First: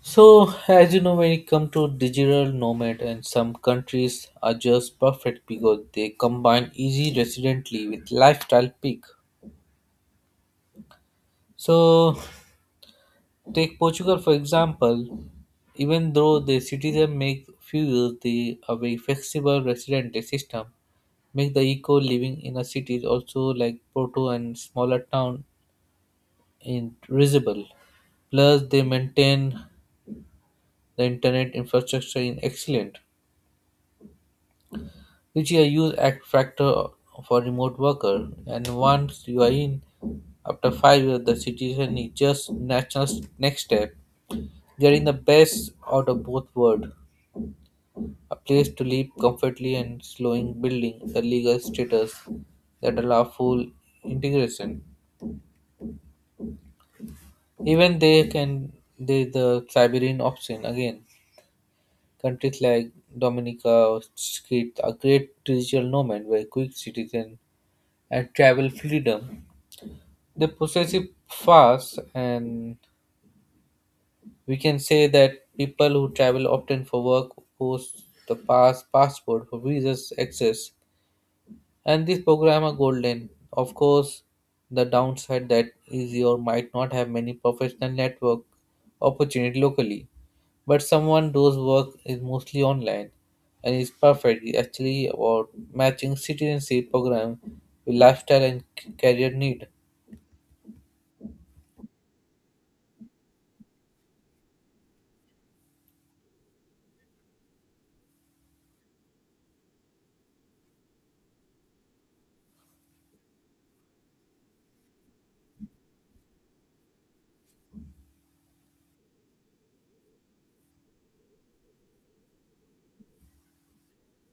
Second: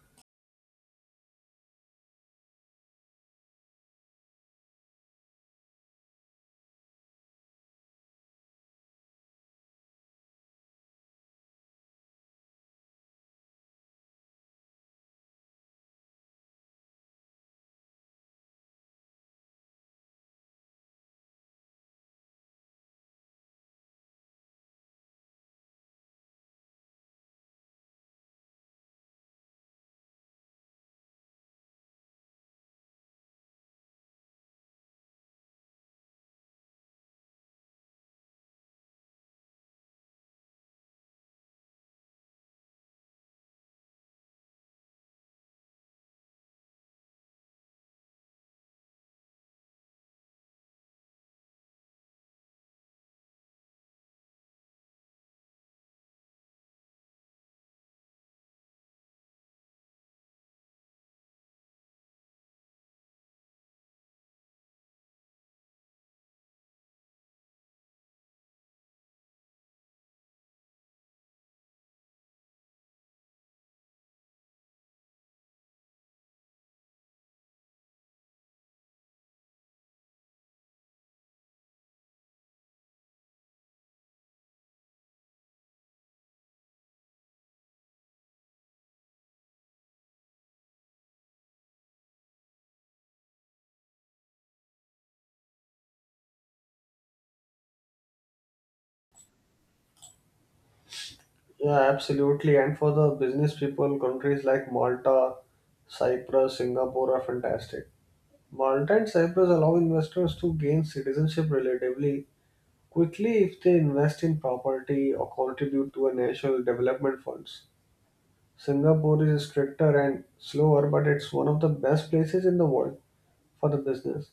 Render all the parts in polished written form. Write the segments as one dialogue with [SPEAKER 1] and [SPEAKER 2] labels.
[SPEAKER 1] So, as you know, when it comes to digital nomad, and some countries are just perfect because they combine easy residently with lifestyle peak. So, take Portugal for example. Even though the citizens make few use the a very flexible resident system, make the eco living in a city also like Porto and smaller town in visible. Plus, they maintain the internet infrastructure in excellent, which is a huge X factor for remote worker. And once you are in, after 5 years, the situation is just natural next step. They are in the best out of both worlds, a place to live comfortably and slowing building a legal status that allow full integration. Even they can the Siberian option again. Countries like Dominica or Crete are great digital nomad where quick citizen and travel freedom. The possess it fast, and we can say that people who travel often for work post the passport for visas access, and these programs are golden. Of course, the downside that easy or might not have many professional network opportunity locally, but someone does work is mostly online and is perfect. It's actually about matching citizenship program with lifestyle and career need.
[SPEAKER 2] Yeah, absolutely. And for the business people, countries like Malta, Cyprus, Singapore are fantastic. Malta and Cyprus allow investors to gain citizenship relatively quickly if they invest in property or contribute to a national development funds. Singapore is stricter and slower, but it's one of the best places in the world for the business,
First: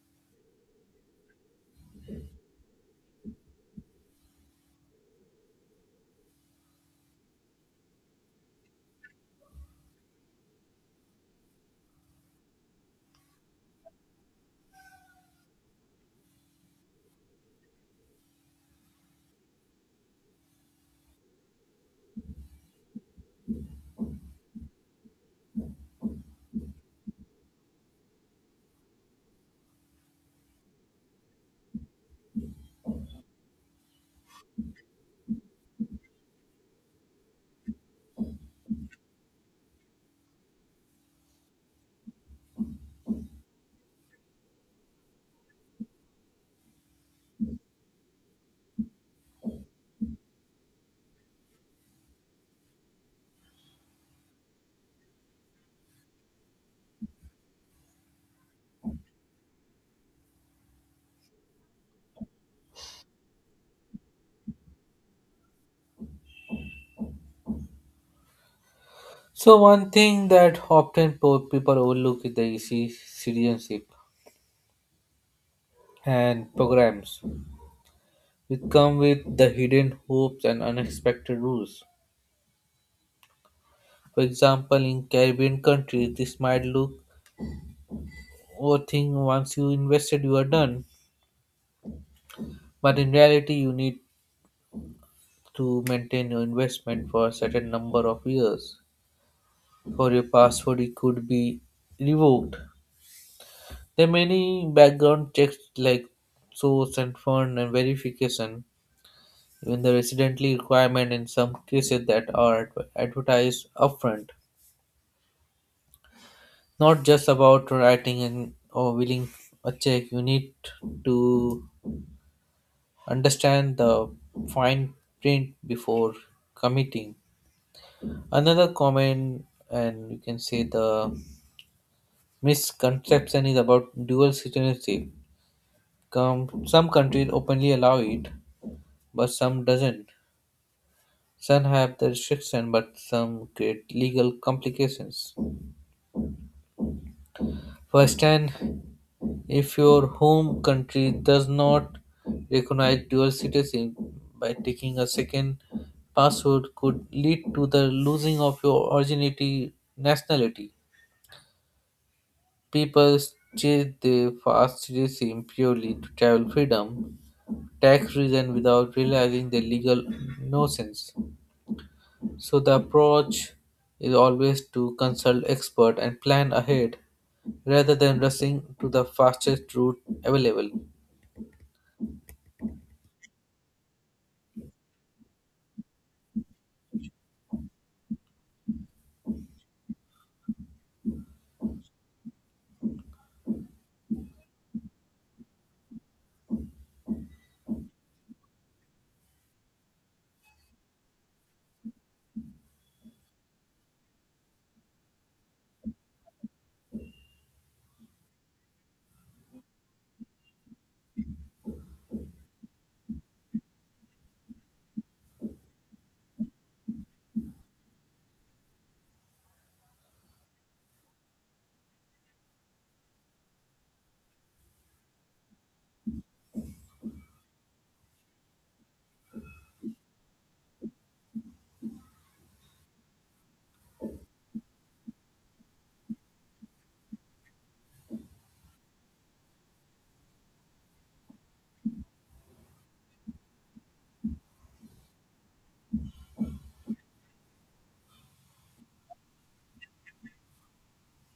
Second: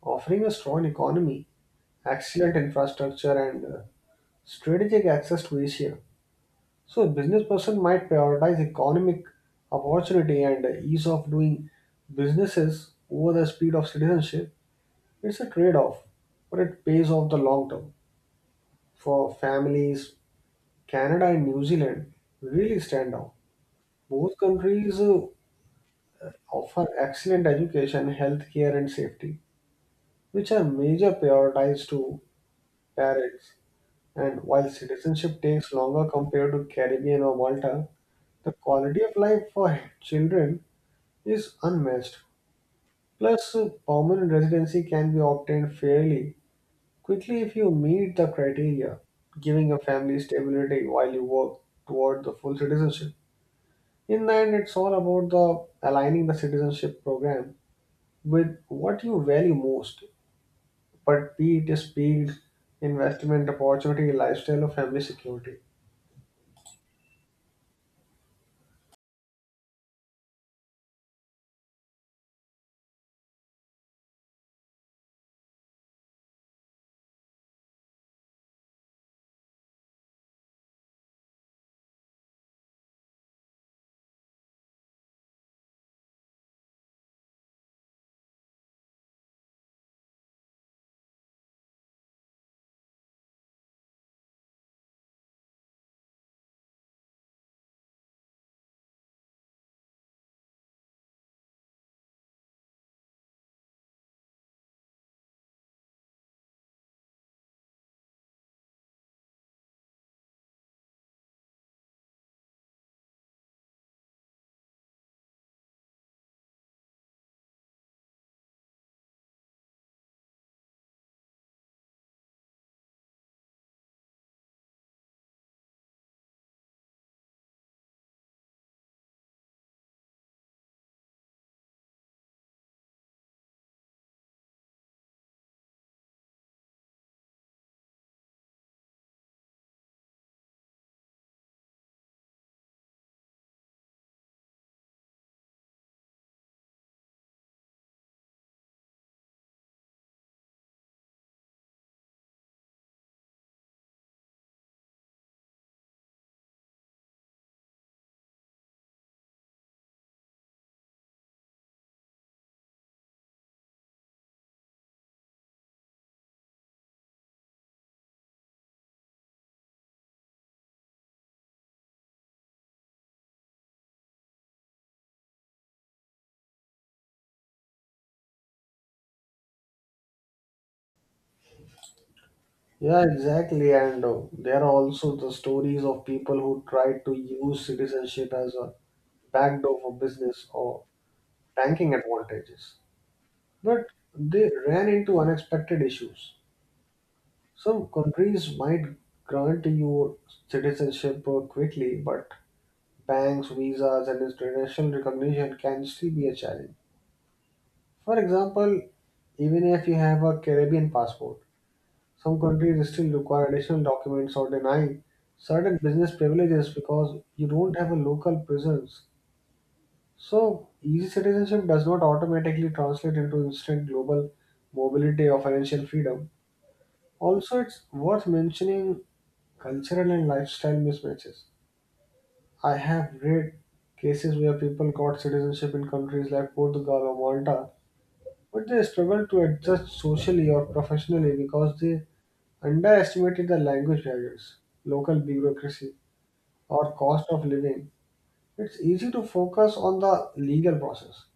[SPEAKER 2] offering a strong economy, excellent infrastructure, and strategic access to Asia. So a business person might prioritize economic opportunity and ease of doing businesses over the speed of citizenship. It's a trade-off, but it pays off the long term. For families, Canada and New Zealand really stand out. Both countries offer excellent education, healthcare, and safety, which are major priorities to parents. And while citizenship takes longer compared to Caribbean or Malta, the quality of life for children is unmatched. Plus, permanent residency can be obtained fairly quickly if you meet the criteria, giving a family stability while you work toward the full citizenship. In the end, it's all about the aligning the citizenship program with what you value most, but be it speed, investment opportunity, lifestyle, or family security.
[SPEAKER 1] So one thing that often people overlook is the easy citizenship and programs which come with the hidden hopes and unexpected rules. For example, in Caribbean countries, this might look or think once you invested you are done, but in reality you need to maintain your investment for a certain number of years. For your passport, it could be revoked. There are many background checks like source and fund and verification even the residency requirement in some cases that are advertised upfront. Not just about writing and or willing a check. You need to understand the fine print before committing. Another common and you can say the misconception is about dual citizenship. Come, some countries openly allow it, but some doesn't. Some have the restriction, but some create legal complications. First hand, if your home country does not recognize dual citizenship by taking a second passport could lead to the losing of your originality nationality. People chase their fast citizenship purely to travel freedom, tax reason without realizing the legal nonsense. So the approach is always to consult expert and plan ahead rather than rushing to the fastest route available.
[SPEAKER 2] Yeah, exactly. And there are also the stories of people who try to use citizenship as a backdoor for business or tanking advantages, but they ran into unexpected issues. Some countries might grant you citizenship quickly, but banks, visas, and international recognition can still be a challenge. For example, even if you have a Caribbean passport, some countries still require additional documents or deny certain business privileges because you don't have a local presence. So, easy citizenship does not automatically translate into instant global mobility or financial freedom. Also, it's worth mentioning cultural and lifestyle mismatches. I have read cases where people got citizenship in countries like Portugal or Malta, but they struggled to adjust socially or professionally because they underestimated the language barriers, local bureaucracy, or cost of living. It's easy to focus on the legal process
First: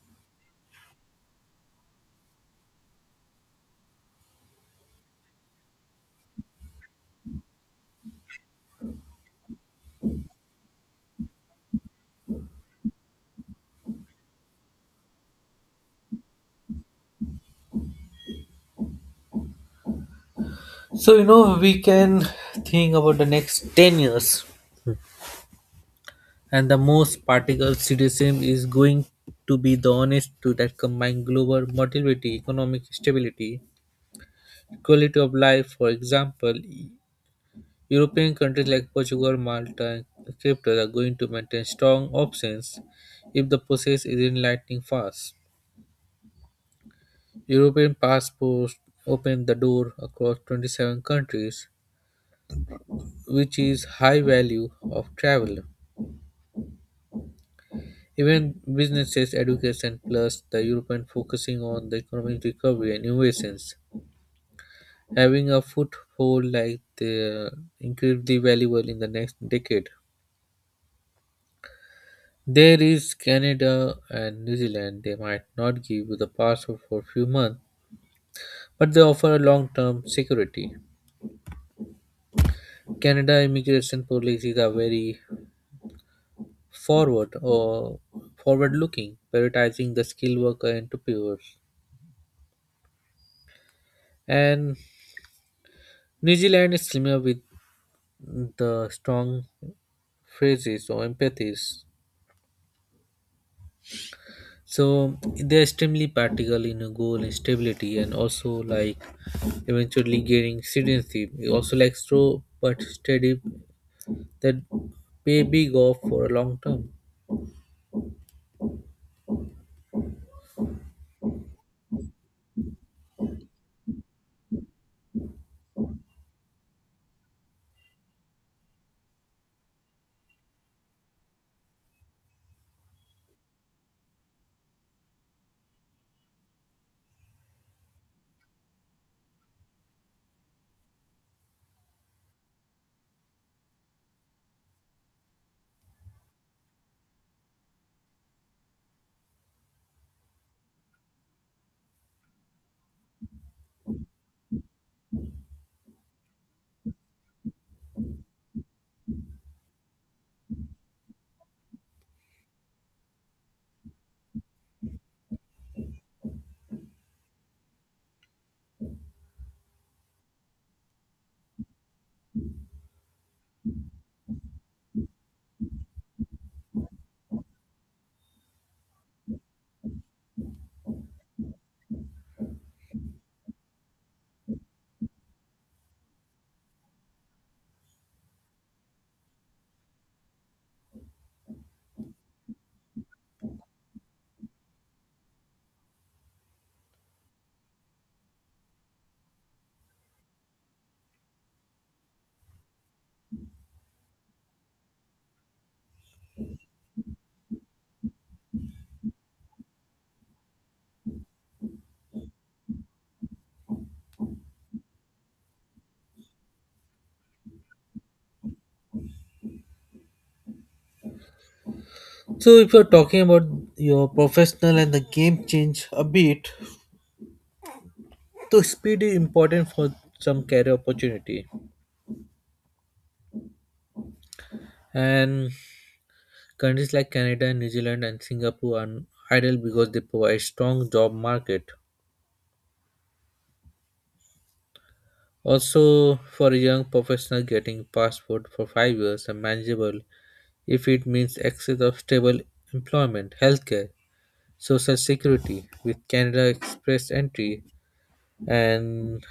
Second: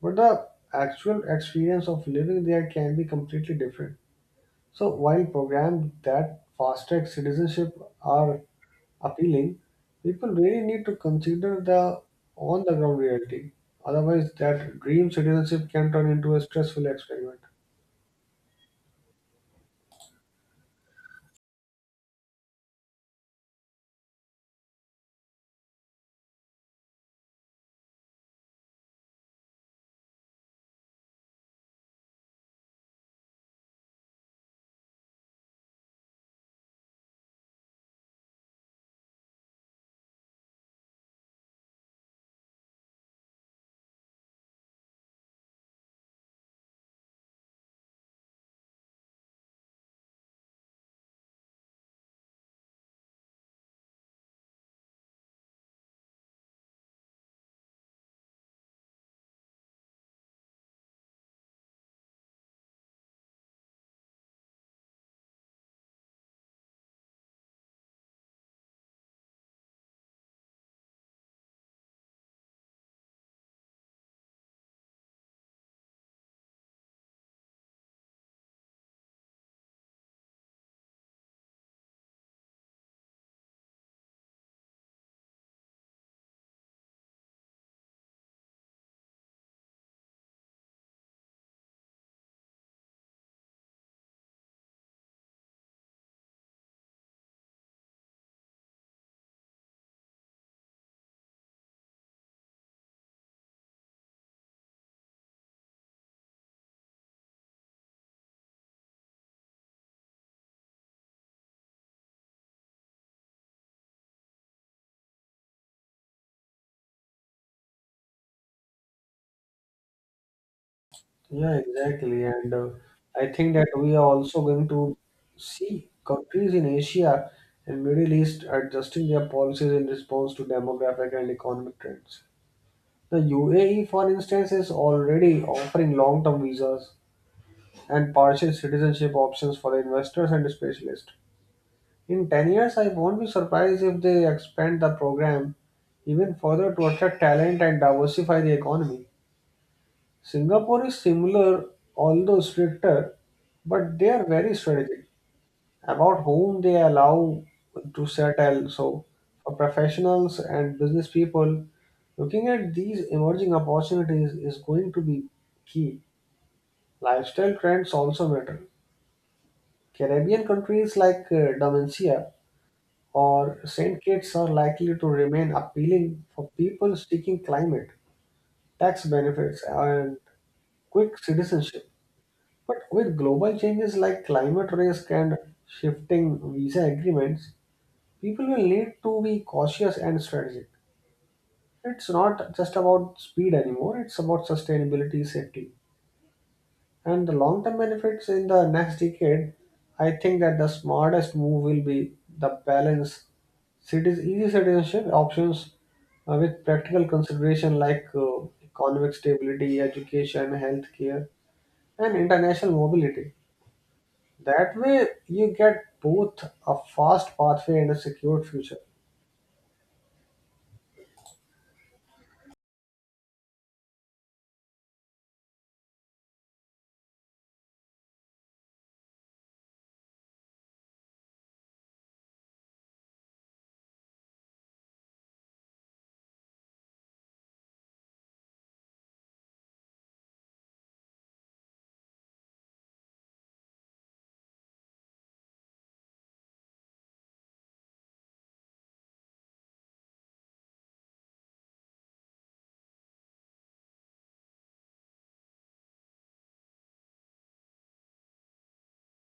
[SPEAKER 2] but the actual experience of living there can be completely different. So while programs that fast track citizenship are appealing, people really need to consider the on the ground reality. Otherwise, that dream citizenship can turn into a stressful experiment.
[SPEAKER 1] So, you know, we can think about the next 10 years, and the most particle citizen is going to be the honest to that combine global mobility, economic stability, quality of life. For example, European countries like Portugal, Malta, and Cyprus are going to maintain strong options if the process is enlightening fast. European passports open the door across 27 countries, which is high value of travel. Even businesses, education, plus the European focusing on the economic recovery and innovations, having a foothold like the incredibly valuable in the next decade. There is Canada and New Zealand. They might not give you the passport for a few months, but they offer a long-term security. Canada immigration policies are very forward or forward-looking, prioritizing the skilled worker entrepreneurs. And New Zealand is similar with the strong phrases or empathies. So they're extremely practical in a goal and stability and also like eventually gaining citizenship. It also like slow but steady that pay big off for a long term.
[SPEAKER 2] Yeah, exactly. And I think that we are also going to see countries in Asia and Middle East adjusting their policies in response to demographic and economic trends. The UAE, for instance, is already offering long term visas and partial citizenship options for the investors and specialists. In 10 years, I won't be surprised if they expand the program even further to attract talent and diversify the economy. Singapore is similar, although stricter, but they are very strategic about whom they allow to settle. So, for professionals and business people, looking at these emerging opportunities is going to be key. Lifestyle trends also matter. Caribbean countries like Dominica or St. Kitts are likely to remain appealing for people seeking climate, tax benefits, and quick citizenship. But with global changes like climate risk and shifting visa agreements, people will need to be cautious and strategic. It's not just about speed anymore, it's about sustainability, safety, and the long term benefits in the next decade. I think that the smartest move will be the balance cities, easy citizenship options with practical consideration like economic stability, education, healthcare, and international mobility. That way, you get both a fast pathway and a secure future.
[SPEAKER 1] So if you're talking about your professional and the game change a bit, so speed is important for some career opportunity. And countries like Canada, New Zealand and Singapore are ideal because they provide strong job market. Also, for a young professional, getting passport for 5 years is manageable if it means access of stable employment, healthcare, social security. With Canada Express entry and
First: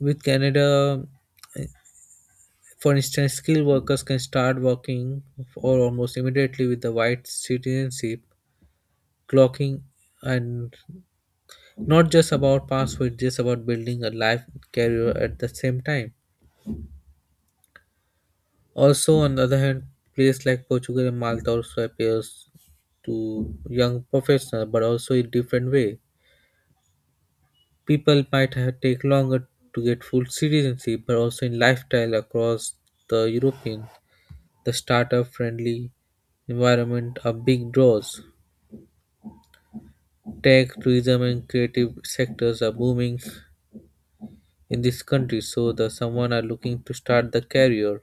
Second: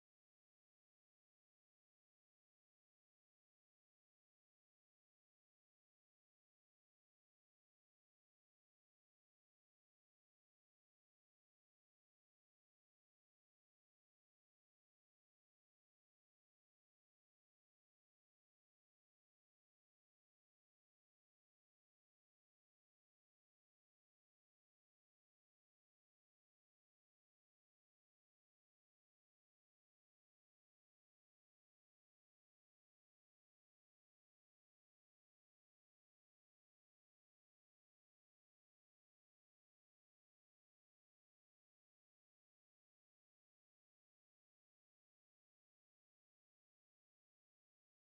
[SPEAKER 1] with Canada, for instance, skilled workers can start working or almost immediately with the white citizenship, clocking and not just about passport, just about building a life career at the same time. Also, on the other hand, players like Portugal and Malta also appears to young professionals, but also in different way. People might have take longer to get full citizenship, but also in lifestyle across the European, the startup friendly environment are big draws. Tech, tourism, and creative sectors are booming in this country, so the someone are looking to start the career.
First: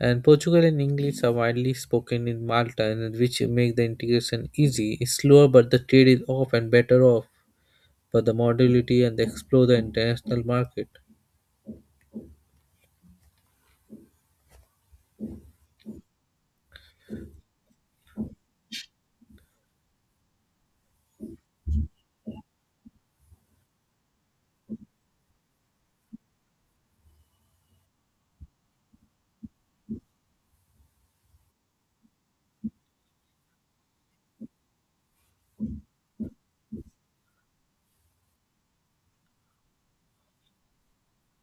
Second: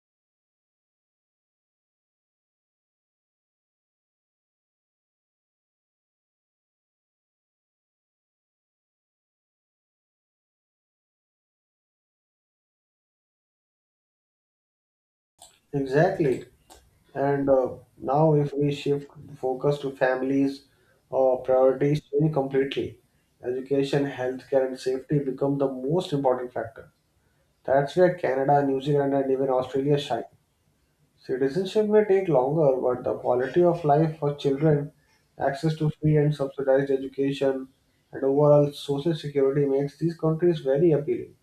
[SPEAKER 1] And Portugal and English are widely spoken in Malta, and which make the integration easy. It's slower, but the trade is off and better off. But the modality and they explore the international market.
[SPEAKER 2] Exactly. And now, if we shift focus to families, priorities change completely. Education, healthcare, and safety become the most important factor. That's where Canada, New Zealand, and even Australia shine. Citizenship may take longer, but the quality of life for children, access to free and subsidized education, and overall social security makes these countries very appealing.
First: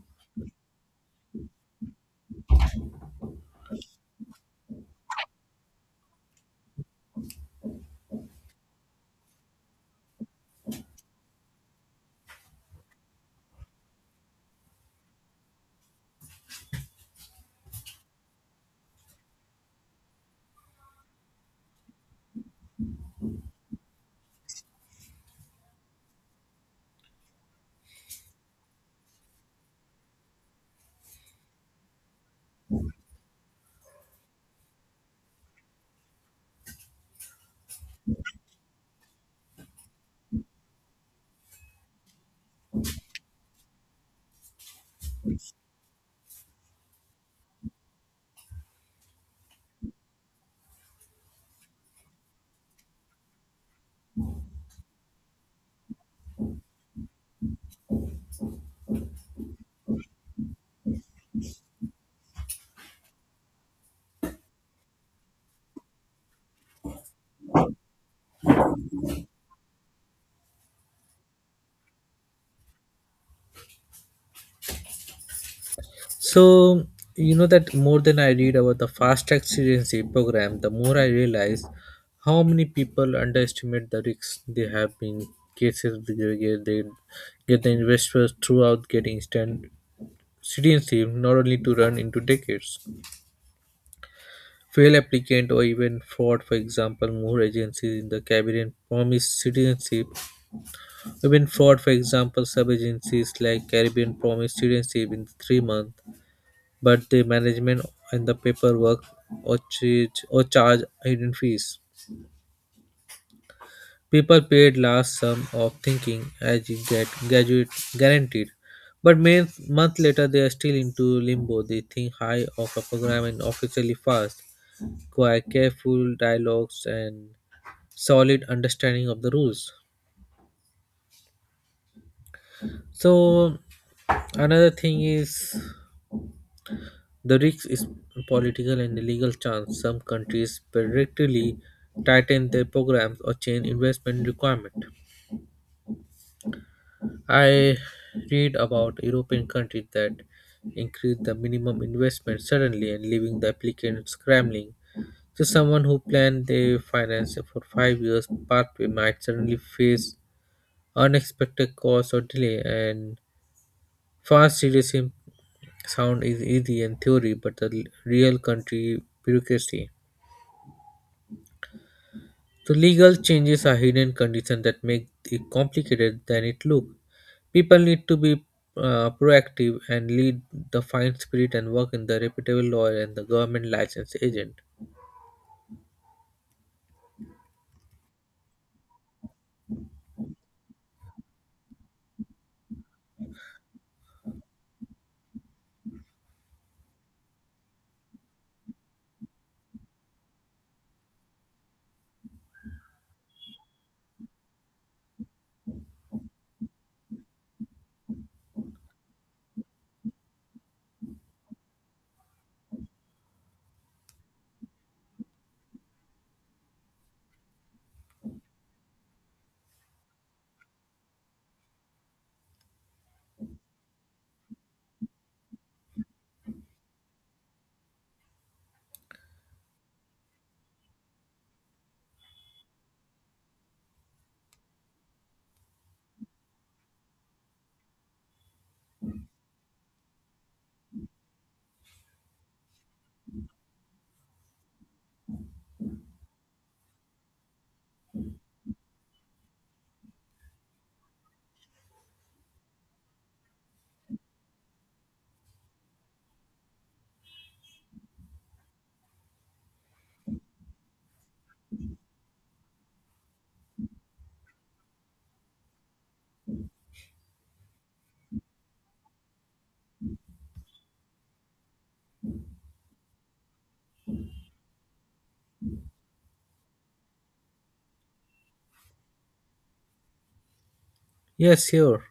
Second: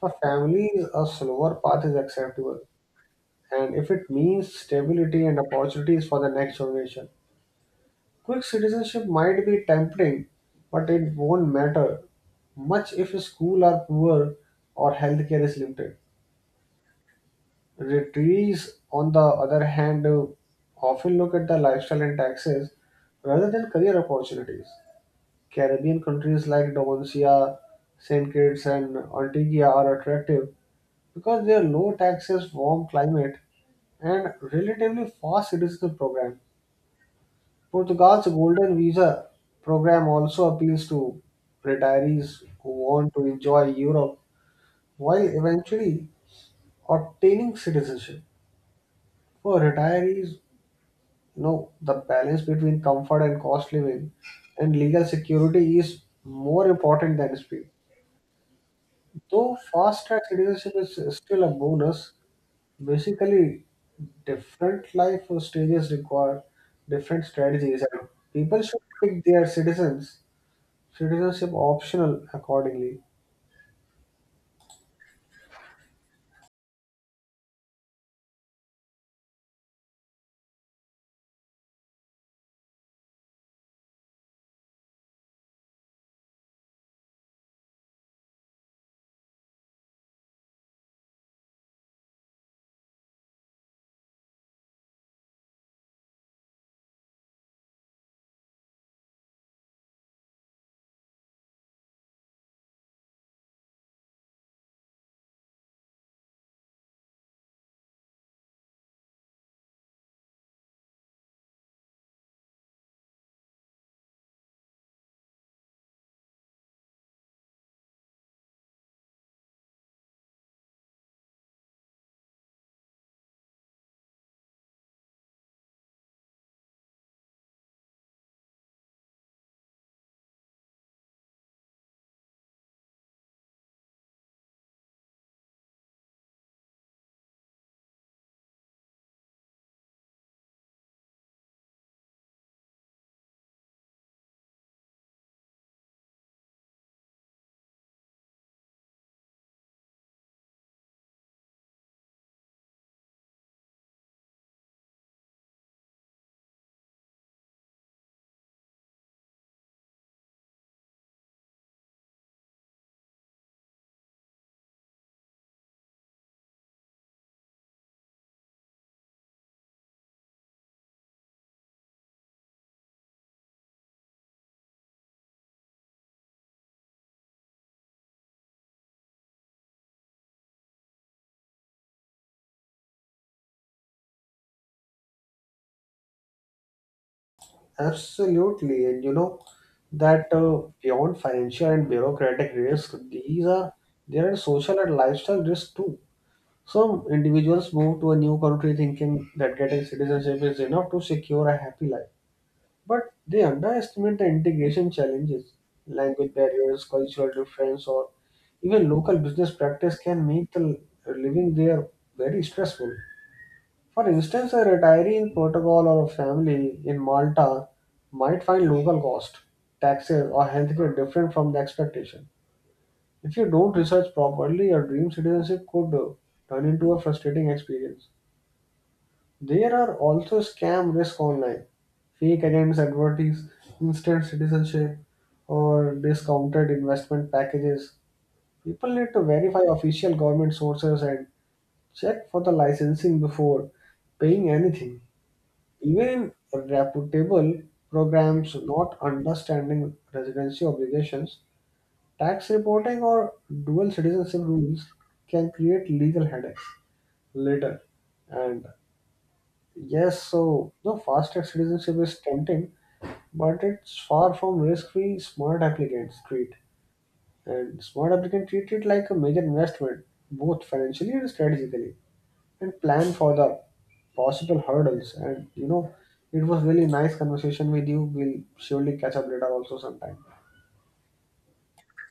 [SPEAKER 2] For families, a slower path is acceptable and if it means stability and opportunities for the next generation. Quick citizenship might be tempting, but it won't matter much if schools are poor or healthcare is limited. Retirees, on the other hand, often look at the lifestyle and taxes rather than career opportunities. Caribbean countries like Dominica, St. Kitts, and Antigua are attractive because their low taxes, warm climate, and relatively fast citizenship program. Portugal's golden visa program also appeals to retirees who want to enjoy Europe while eventually obtaining citizenship. For retirees, you know, the balance between comfort and cost living and legal security is more important than speed. Though fast track citizenship is still a bonus, basically different life stages require different strategies and people should pick their citizens Citizenship optional accordingly.
[SPEAKER 1] So you know that more than I read about the fast track citizenship program, the more I realize how many people underestimate the risks they have in cases where they get the investors throughout getting instant citizenship not only to run into decades. Failed applicants or even fraud, for example, more agencies in the Caribbean promise citizenship. Even fraud, for example, sub agencies like Caribbean promise citizenship in 3 months, but the management and the paperwork or charge hidden fees. People paid large sum of thinking as you get graduate guaranteed. But main month later they are still into limbo. They think high of a program and officially fast. Quite careful dialogues and solid understanding of the rules. So another thing is the risk is political and legal chance. Some countries predictably tighten their programs or change investment requirement. I read about European countries that increase the minimum investment suddenly and leaving the applicant scrambling. So someone who planned their finance for 5 years pathway might suddenly face unexpected costs or delay and Fast serialism sound is easy in theory, but the real country bureaucracy. So legal changes are hidden conditions that make it complicated than it look. People need to be proactive and lead the fine spirit and work in the reputable lawyer and the government licensed agent.
[SPEAKER 2] Absolutely. And you know that beyond financial and bureaucratic risk, these are there are social and lifestyle risks too. Some individuals move to a new country thinking that getting citizenship is enough to secure a happy life. But they underestimate the integration challenges. Language barriers, cultural difference, or even local business practice can make the living there very stressful. For instance, a retiree in Portugal or a family in Malta might find local cost, taxes, or healthcare different from the expectation. If you don't research properly, your dream citizenship could turn into a frustrating experience. There are also scam risks online, fake agents advertise instant citizenship, or discounted investment packages. People need to verify official government sources and check for the licensing before paying anything. Even reputable programs not understanding residency obligations, tax reporting, or dual citizenship rules can create legal headaches later. And yes, so the fast track citizenship is tempting, but it's far from risk free. Smart applicants treat it like a major investment, both financially and strategically. And plan for the possible hurdles. And you know, it was really nice conversation with you. We'll surely catch up later also sometime.
[SPEAKER 1] Yes, sure.